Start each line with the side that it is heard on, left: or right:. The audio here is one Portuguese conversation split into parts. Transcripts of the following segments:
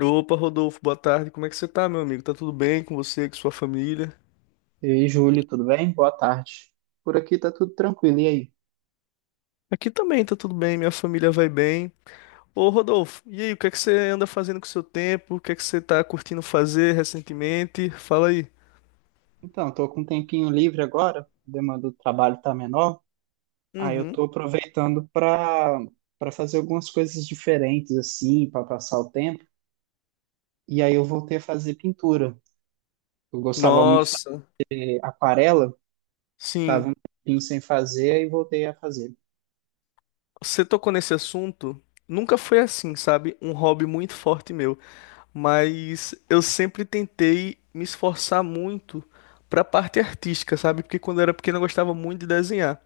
left: Opa, Rodolfo, boa tarde. Como é que você tá, meu amigo? Tá tudo bem com você, com sua família?
right: E aí, Júlio, tudo bem? Boa tarde. Por aqui tá tudo tranquilo, e aí?
left: Aqui também tá tudo bem, minha família vai bem. Ô, Rodolfo, e aí, o que é que você anda fazendo com o seu tempo? O que é que você tá curtindo fazer recentemente? Fala aí.
right: Então, tô com um tempinho livre agora, a demanda do trabalho tá menor, aí eu
left: Uhum.
right: tô aproveitando para fazer algumas coisas diferentes assim, para passar o tempo. E aí eu voltei a fazer pintura. Eu gostava muito de
left: Nossa,
right: fazer aquarela, tava
left: sim.
right: um tempinho sem fazer e voltei a fazer.
left: Você tocou nesse assunto? Nunca foi assim, sabe? Um hobby muito forte meu. Mas eu sempre tentei me esforçar muito pra parte artística, sabe? Porque quando eu era pequeno eu gostava muito de desenhar.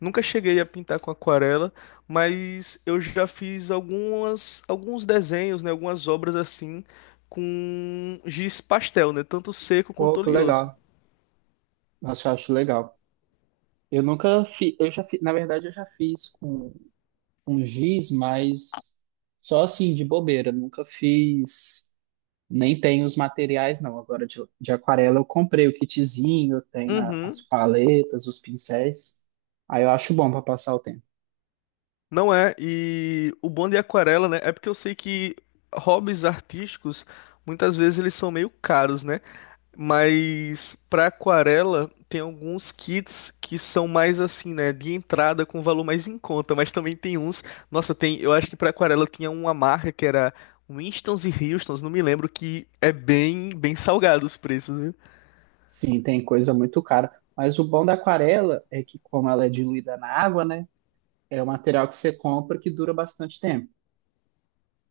left: Nunca cheguei a pintar com aquarela, mas eu já fiz alguns desenhos, né? Algumas obras assim com giz pastel, né? Tanto seco quanto
right: Pô, que
left: oleoso.
right: legal. Nossa, eu acho legal. Eu nunca fiz, eu já fiz, na verdade eu já fiz com giz, mas só assim, de bobeira. Nunca fiz, nem tenho os materiais, não. Agora de aquarela eu comprei o kitzinho, eu tenho as
left: Uhum.
right: paletas, os pincéis. Aí eu acho bom para passar o tempo.
left: Não é, e o bom de aquarela, né? É porque eu sei que hobbies artísticos, muitas vezes eles são meio caros, né? Mas para aquarela tem alguns kits que são mais assim, né, de entrada com valor mais em conta, mas também tem uns, nossa, tem, eu acho que para aquarela tinha uma marca que era Winstons e Houstons, não me lembro que é bem, bem salgado os preços, viu?
right: Sim, tem coisa muito cara. Mas o bom da aquarela é que, como ela é diluída na água, né? É um material que você compra que dura bastante tempo.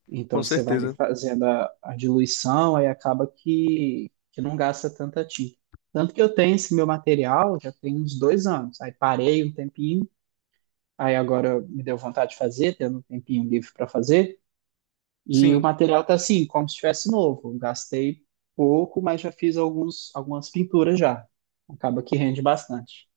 right: Então
left: Com
right: você vai ali
left: certeza.
right: fazendo a diluição, aí acaba que não gasta tanta tinta. Tanto que eu tenho esse meu material já tem uns dois anos. Aí parei um tempinho, aí agora me deu vontade de fazer, tendo um tempinho livre para fazer. E o
left: Sim.
right: material tá assim, como se estivesse novo. Gastei pouco, mas já fiz alguns, algumas pinturas já. Acaba que rende bastante.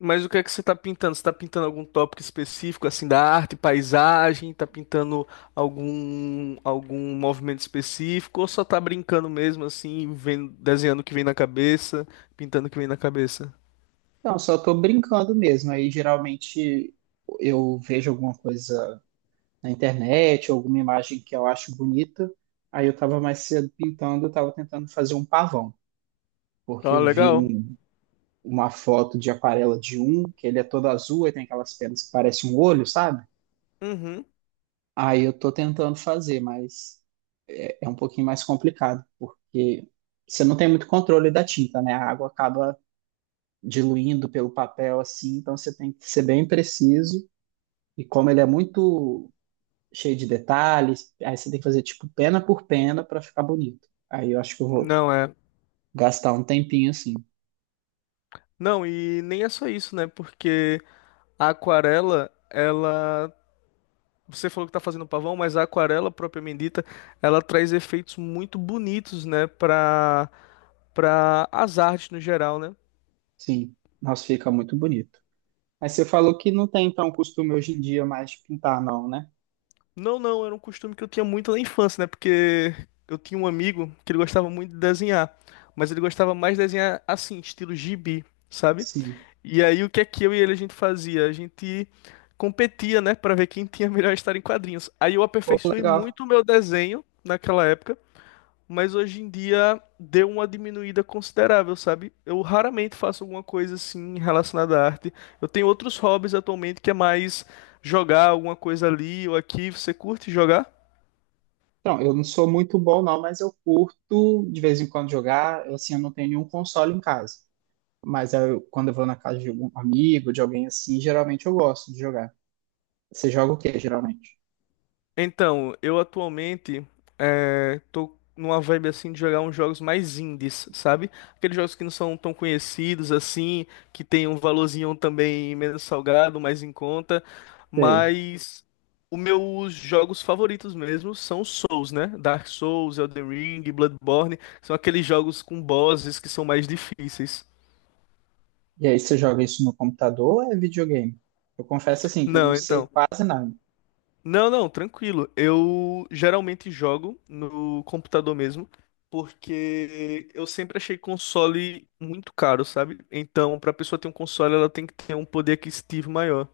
left: Mas o que é que você está pintando? Você está pintando algum tópico específico, assim, da arte, paisagem? Está pintando algum movimento específico? Ou só está brincando mesmo, assim, vendo, desenhando o que vem na cabeça, pintando o que vem na cabeça?
right: Então, só estou brincando mesmo. Aí geralmente eu vejo alguma coisa na internet, ou alguma imagem que eu acho bonita. Aí eu estava mais cedo pintando, eu estava tentando fazer um pavão, porque
left: Ah,
right: eu vi
left: legal.
right: uma foto de aquarela de um, que ele é todo azul e tem aquelas penas que parecem um olho, sabe?
left: Uhum.
right: Aí eu estou tentando fazer, mas é um pouquinho mais complicado, porque você não tem muito controle da tinta, né? A água acaba diluindo pelo papel assim, então você tem que ser bem preciso. E como ele é muito cheio de detalhes. Aí você tem que fazer tipo pena por pena para ficar bonito. Aí eu acho que eu vou
left: Não é.
right: gastar um tempinho assim.
left: Não, e nem é só isso, né? Porque a aquarela, ela. Você falou que tá fazendo pavão, mas a aquarela propriamente dita, ela traz efeitos muito bonitos, né? Para as artes no geral, né?
right: Sim, nossa, fica muito bonito. Mas você falou que não tem então costume hoje em dia mais de pintar, não, né?
left: Não, não, era um costume que eu tinha muito na infância, né? Porque eu tinha um amigo que ele gostava muito de desenhar, mas ele gostava mais de desenhar assim, estilo gibi, sabe?
right: Sim.
left: E aí o que é que eu e ele a gente fazia? A gente competia, né, pra ver quem tinha a melhor história em quadrinhos. Aí eu
right: Pô,
left: aperfeiçoei
right: legal.
left: muito o meu desenho naquela época, mas hoje em dia deu uma diminuída considerável, sabe? Eu raramente faço alguma coisa assim relacionada à arte. Eu tenho outros hobbies atualmente, que é mais jogar alguma coisa ali ou aqui. Você curte jogar?
right: Então, eu não sou muito bom, não, mas eu curto de vez em quando jogar. Eu, assim, eu não tenho nenhum console em casa. Quando eu vou na casa de algum amigo, de alguém assim, geralmente eu gosto de jogar. Você joga o quê, geralmente?
left: Então, eu atualmente tô numa vibe assim de jogar uns jogos mais indies, sabe? Aqueles jogos que não são tão conhecidos assim, que tem um valorzinho também menos salgado, mais em conta, mas os meus jogos favoritos mesmo são os Souls, né? Dark Souls, Elden Ring, Bloodborne, são aqueles jogos com bosses que são mais difíceis.
right: E aí você joga isso no computador ou é videogame? Eu confesso assim que eu não
left: Não,
right: sei
left: então.
right: quase nada.
left: Não, não, tranquilo. Eu geralmente jogo no computador mesmo, porque eu sempre achei console muito caro, sabe? Então, pra pessoa ter um console, ela tem que ter um poder aquisitivo maior.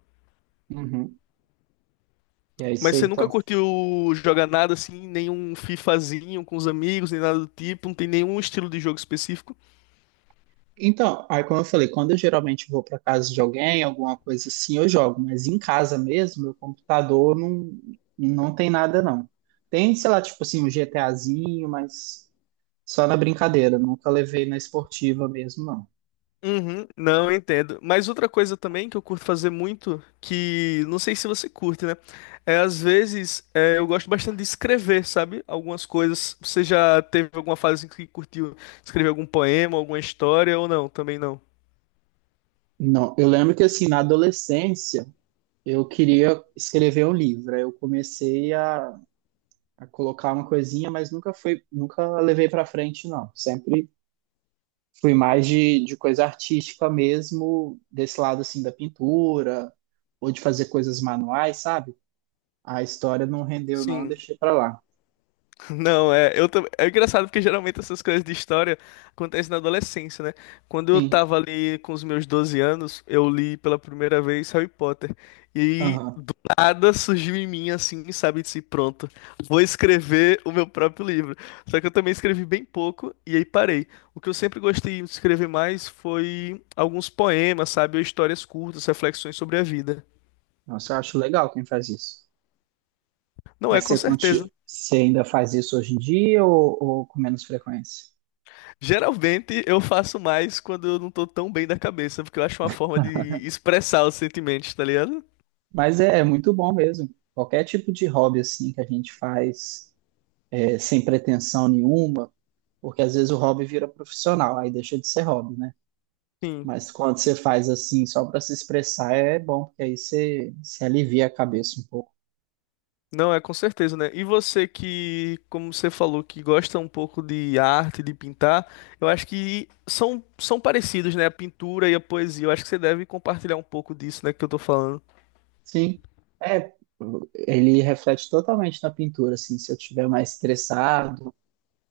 right: Uhum. E aí
left: Mas
right: você
left: você nunca
right: então.
left: curtiu jogar nada assim, nenhum FIFAzinho com os amigos, nem nada do tipo, não tem nenhum estilo de jogo específico?
right: Então, aí como eu falei, quando eu geralmente vou para casa de alguém, alguma coisa assim, eu jogo, mas em casa mesmo, meu computador não tem nada não. Tem, sei lá, tipo assim, um GTAzinho, mas só na brincadeira, nunca levei na esportiva mesmo, não.
left: Uhum, não, eu entendo. Mas outra coisa também que eu curto fazer muito, que não sei se você curte, né? É, às vezes é, eu gosto bastante de escrever, sabe? Algumas coisas. Você já teve alguma fase em que curtiu escrever algum poema, alguma história ou não? Também não.
right: Não, eu lembro que assim, na adolescência, eu queria escrever um livro. Aí eu comecei a colocar uma coisinha, mas nunca foi, nunca levei para frente, não. Sempre fui mais de coisa artística mesmo, desse lado assim da pintura, ou de fazer coisas manuais, sabe? A história não rendeu, não, eu
left: Sim.
right: deixei para lá.
left: Não, é engraçado, porque geralmente essas coisas de história acontecem na adolescência, né? Quando eu
right: Sim,
left: tava ali com os meus 12 anos, eu li pela primeira vez Harry Potter. E
right: aham.
left: do nada surgiu em mim assim, sabe, disse, pronto, vou escrever o meu próprio livro. Só que eu também escrevi bem pouco e aí parei. O que eu sempre gostei de escrever mais foi alguns poemas, sabe, ou histórias curtas, reflexões sobre a vida.
right: Nossa, eu acho legal quem faz isso.
left: Não é,
right: Mas
left: com certeza.
right: você ainda faz isso hoje em dia ou com menos frequência?
left: Geralmente eu faço mais quando eu não tô tão bem da cabeça, porque eu acho uma forma de expressar os sentimentos, tá ligado?
right: Mas é muito bom mesmo. Qualquer tipo de hobby assim que a gente faz é, sem pretensão nenhuma. Porque às vezes o hobby vira profissional, aí deixa de ser hobby, né?
left: Sim.
right: Mas quando você faz assim, só para se expressar, é bom, porque aí você se alivia a cabeça um pouco.
left: Não, é com certeza, né? E você que, como você falou, que gosta um pouco de arte, de pintar, eu acho que são parecidos, né? A pintura e a poesia. Eu acho que você deve compartilhar um pouco disso, né, que eu tô falando.
right: Sim, é, ele reflete totalmente na pintura, assim, se eu estiver mais estressado,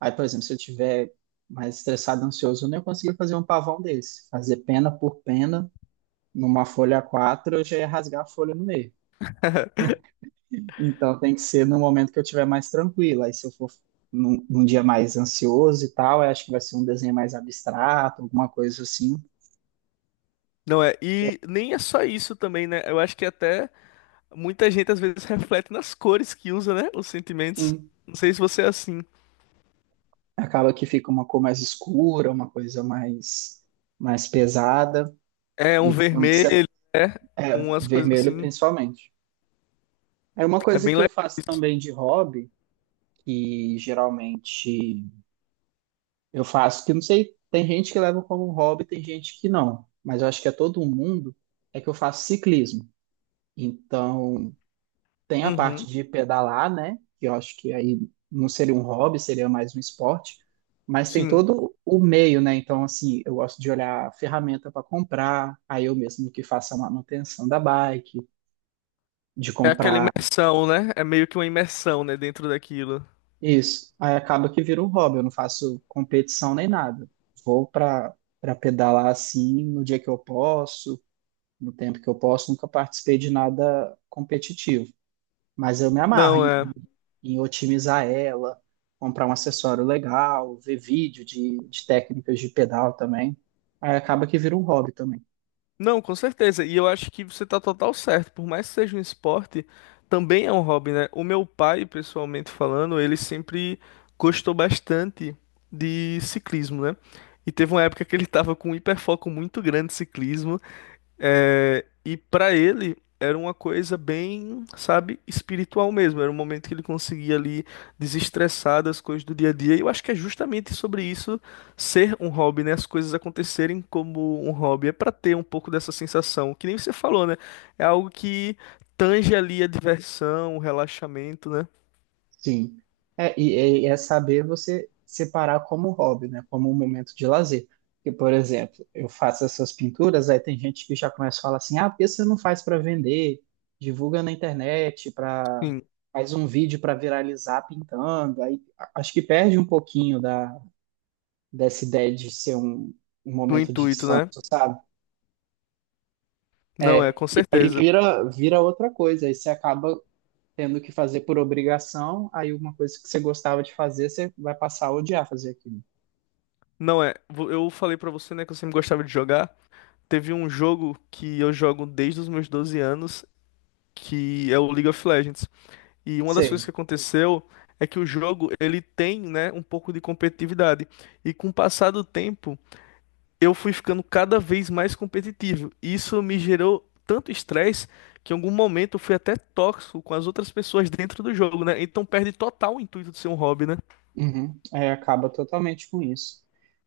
right: aí, por exemplo, se eu estiver mais estressado, ansioso, eu nem consegui fazer um pavão desse. Fazer pena por pena, numa folha A4, eu já ia rasgar a folha no meio. Então tem que ser no momento que eu estiver mais tranquila. Aí se eu for num dia mais ansioso e tal, eu acho que vai ser um desenho mais abstrato, alguma coisa assim.
left: Não é? E nem é só isso também, né? Eu acho que até muita gente às vezes reflete nas cores que usa, né? Os sentimentos.
right: Sim.
left: Não sei se você é assim.
right: Acaba que fica uma cor mais escura, uma coisa mais pesada.
left: É um
right: E quando você.
left: vermelho, né?
right: É, o
left: Umas coisas
right: vermelho
left: assim.
right: principalmente. É uma
left: É
right: coisa
left: bem
right: que eu
left: legal
right: faço
left: isso.
right: também de hobby, que geralmente eu faço, que eu não sei, tem gente que leva como hobby, tem gente que não. Mas eu acho que é todo mundo, é que eu faço ciclismo. Então, tem a parte
left: Uhum,
right: de pedalar, né? Que eu acho que aí não seria um hobby, seria mais um esporte. Mas tem
left: sim.
right: todo o meio, né? Então, assim, eu gosto de olhar a ferramenta para comprar, aí eu mesmo que faço a manutenção da bike, de
left: É aquela
right: comprar
left: imersão, né? É meio que uma imersão, né, dentro daquilo.
right: isso. Aí acaba que vira um hobby, eu não faço competição nem nada. Vou para pedalar assim no dia que eu posso, no tempo que eu posso, nunca participei de nada competitivo. Mas eu me amarro
left: Não, é.
right: em otimizar ela, comprar um acessório legal, ver vídeo de técnicas de pedal também. Aí acaba que vira um hobby também.
left: Não, com certeza. E eu acho que você tá total certo. Por mais que seja um esporte, também é um hobby, né? O meu pai, pessoalmente falando, ele sempre gostou bastante de ciclismo, né? E teve uma época que ele tava com um hiperfoco muito grande de ciclismo. É, e para ele era uma coisa bem, sabe, espiritual mesmo. Era um momento que ele conseguia ali desestressar das coisas do dia a dia. E eu acho que é justamente sobre isso ser um hobby, né? As coisas acontecerem como um hobby. É para ter um pouco dessa sensação, que nem você falou, né? É algo que tange ali a diversão, o relaxamento, né?
right: Sim. É, e é saber você separar como hobby, né? Como um momento de lazer. Porque, por exemplo, eu faço essas pinturas, aí tem gente que já começa a falar assim, ah, por que você não faz para vender? Divulga na internet, para
left: Sim,
right: faz um vídeo para viralizar pintando. Acho que perde um pouquinho dessa ideia de ser um, um
left: do
right: momento de
left: intuito,
right: descanso,
left: né?
right: sabe?
left: Não é,
right: É,
left: com
right: e aí
left: certeza.
right: vira outra coisa, aí você acaba tendo que fazer por obrigação, aí uma coisa que você gostava de fazer, você vai passar a odiar fazer aquilo.
left: Não é. Eu falei pra você, né, que eu sempre gostava de jogar. Teve um jogo que eu jogo desde os meus 12 anos, que é o League of Legends. E uma das coisas que
right: Sim.
left: aconteceu é que o jogo ele tem, né, um pouco de competitividade. E com o passar do tempo, eu fui ficando cada vez mais competitivo. E isso me gerou tanto estresse que em algum momento eu fui até tóxico com as outras pessoas dentro do jogo, né? Então perde total o intuito de ser um hobby, né?
right: Uhum. É, acaba totalmente com isso.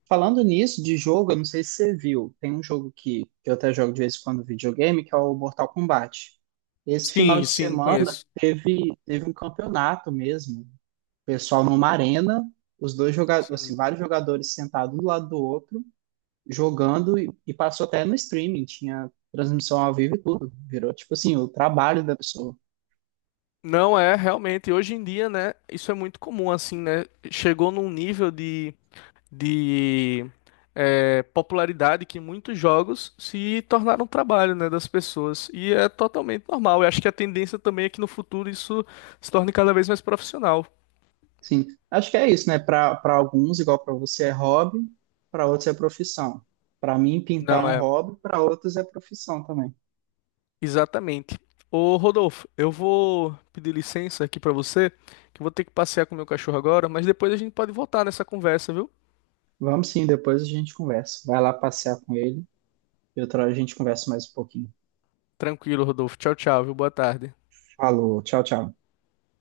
right: Falando nisso, de jogo, eu não sei se você viu, tem um jogo que eu até jogo de vez em quando videogame, que é o Mortal Kombat. Esse final
left: Sim,
right: de
left: sim,
right: semana
left: conheço.
right: teve um campeonato mesmo pessoal numa arena, os dois jogadores, assim,
left: Sim.
right: vários jogadores sentados um do lado do outro, jogando e passou até no streaming, tinha transmissão ao vivo e tudo. Virou tipo assim, o trabalho da pessoa.
left: Não é, realmente. Hoje em dia, né? Isso é muito comum, assim, né? Chegou num nível de popularidade, que muitos jogos se tornaram um trabalho, né, das pessoas. E é totalmente normal. Eu acho que a tendência também é que no futuro isso se torne cada vez mais profissional.
right: Sim, acho que é isso, né? Para alguns, igual para você é hobby, para outros é profissão. Para mim, pintar é
left: Não
right: um
left: é?
right: hobby, para outros é profissão também.
left: Exatamente. Ô Rodolfo, eu vou pedir licença aqui pra você, que eu vou ter que passear com o meu cachorro agora, mas depois a gente pode voltar nessa conversa, viu?
right: Vamos sim, depois a gente conversa. Vai lá passear com ele e outra hora a gente conversa mais um pouquinho.
left: Tranquilo, Rodolfo. Tchau, tchau, viu? Boa tarde.
right: Falou, tchau, tchau.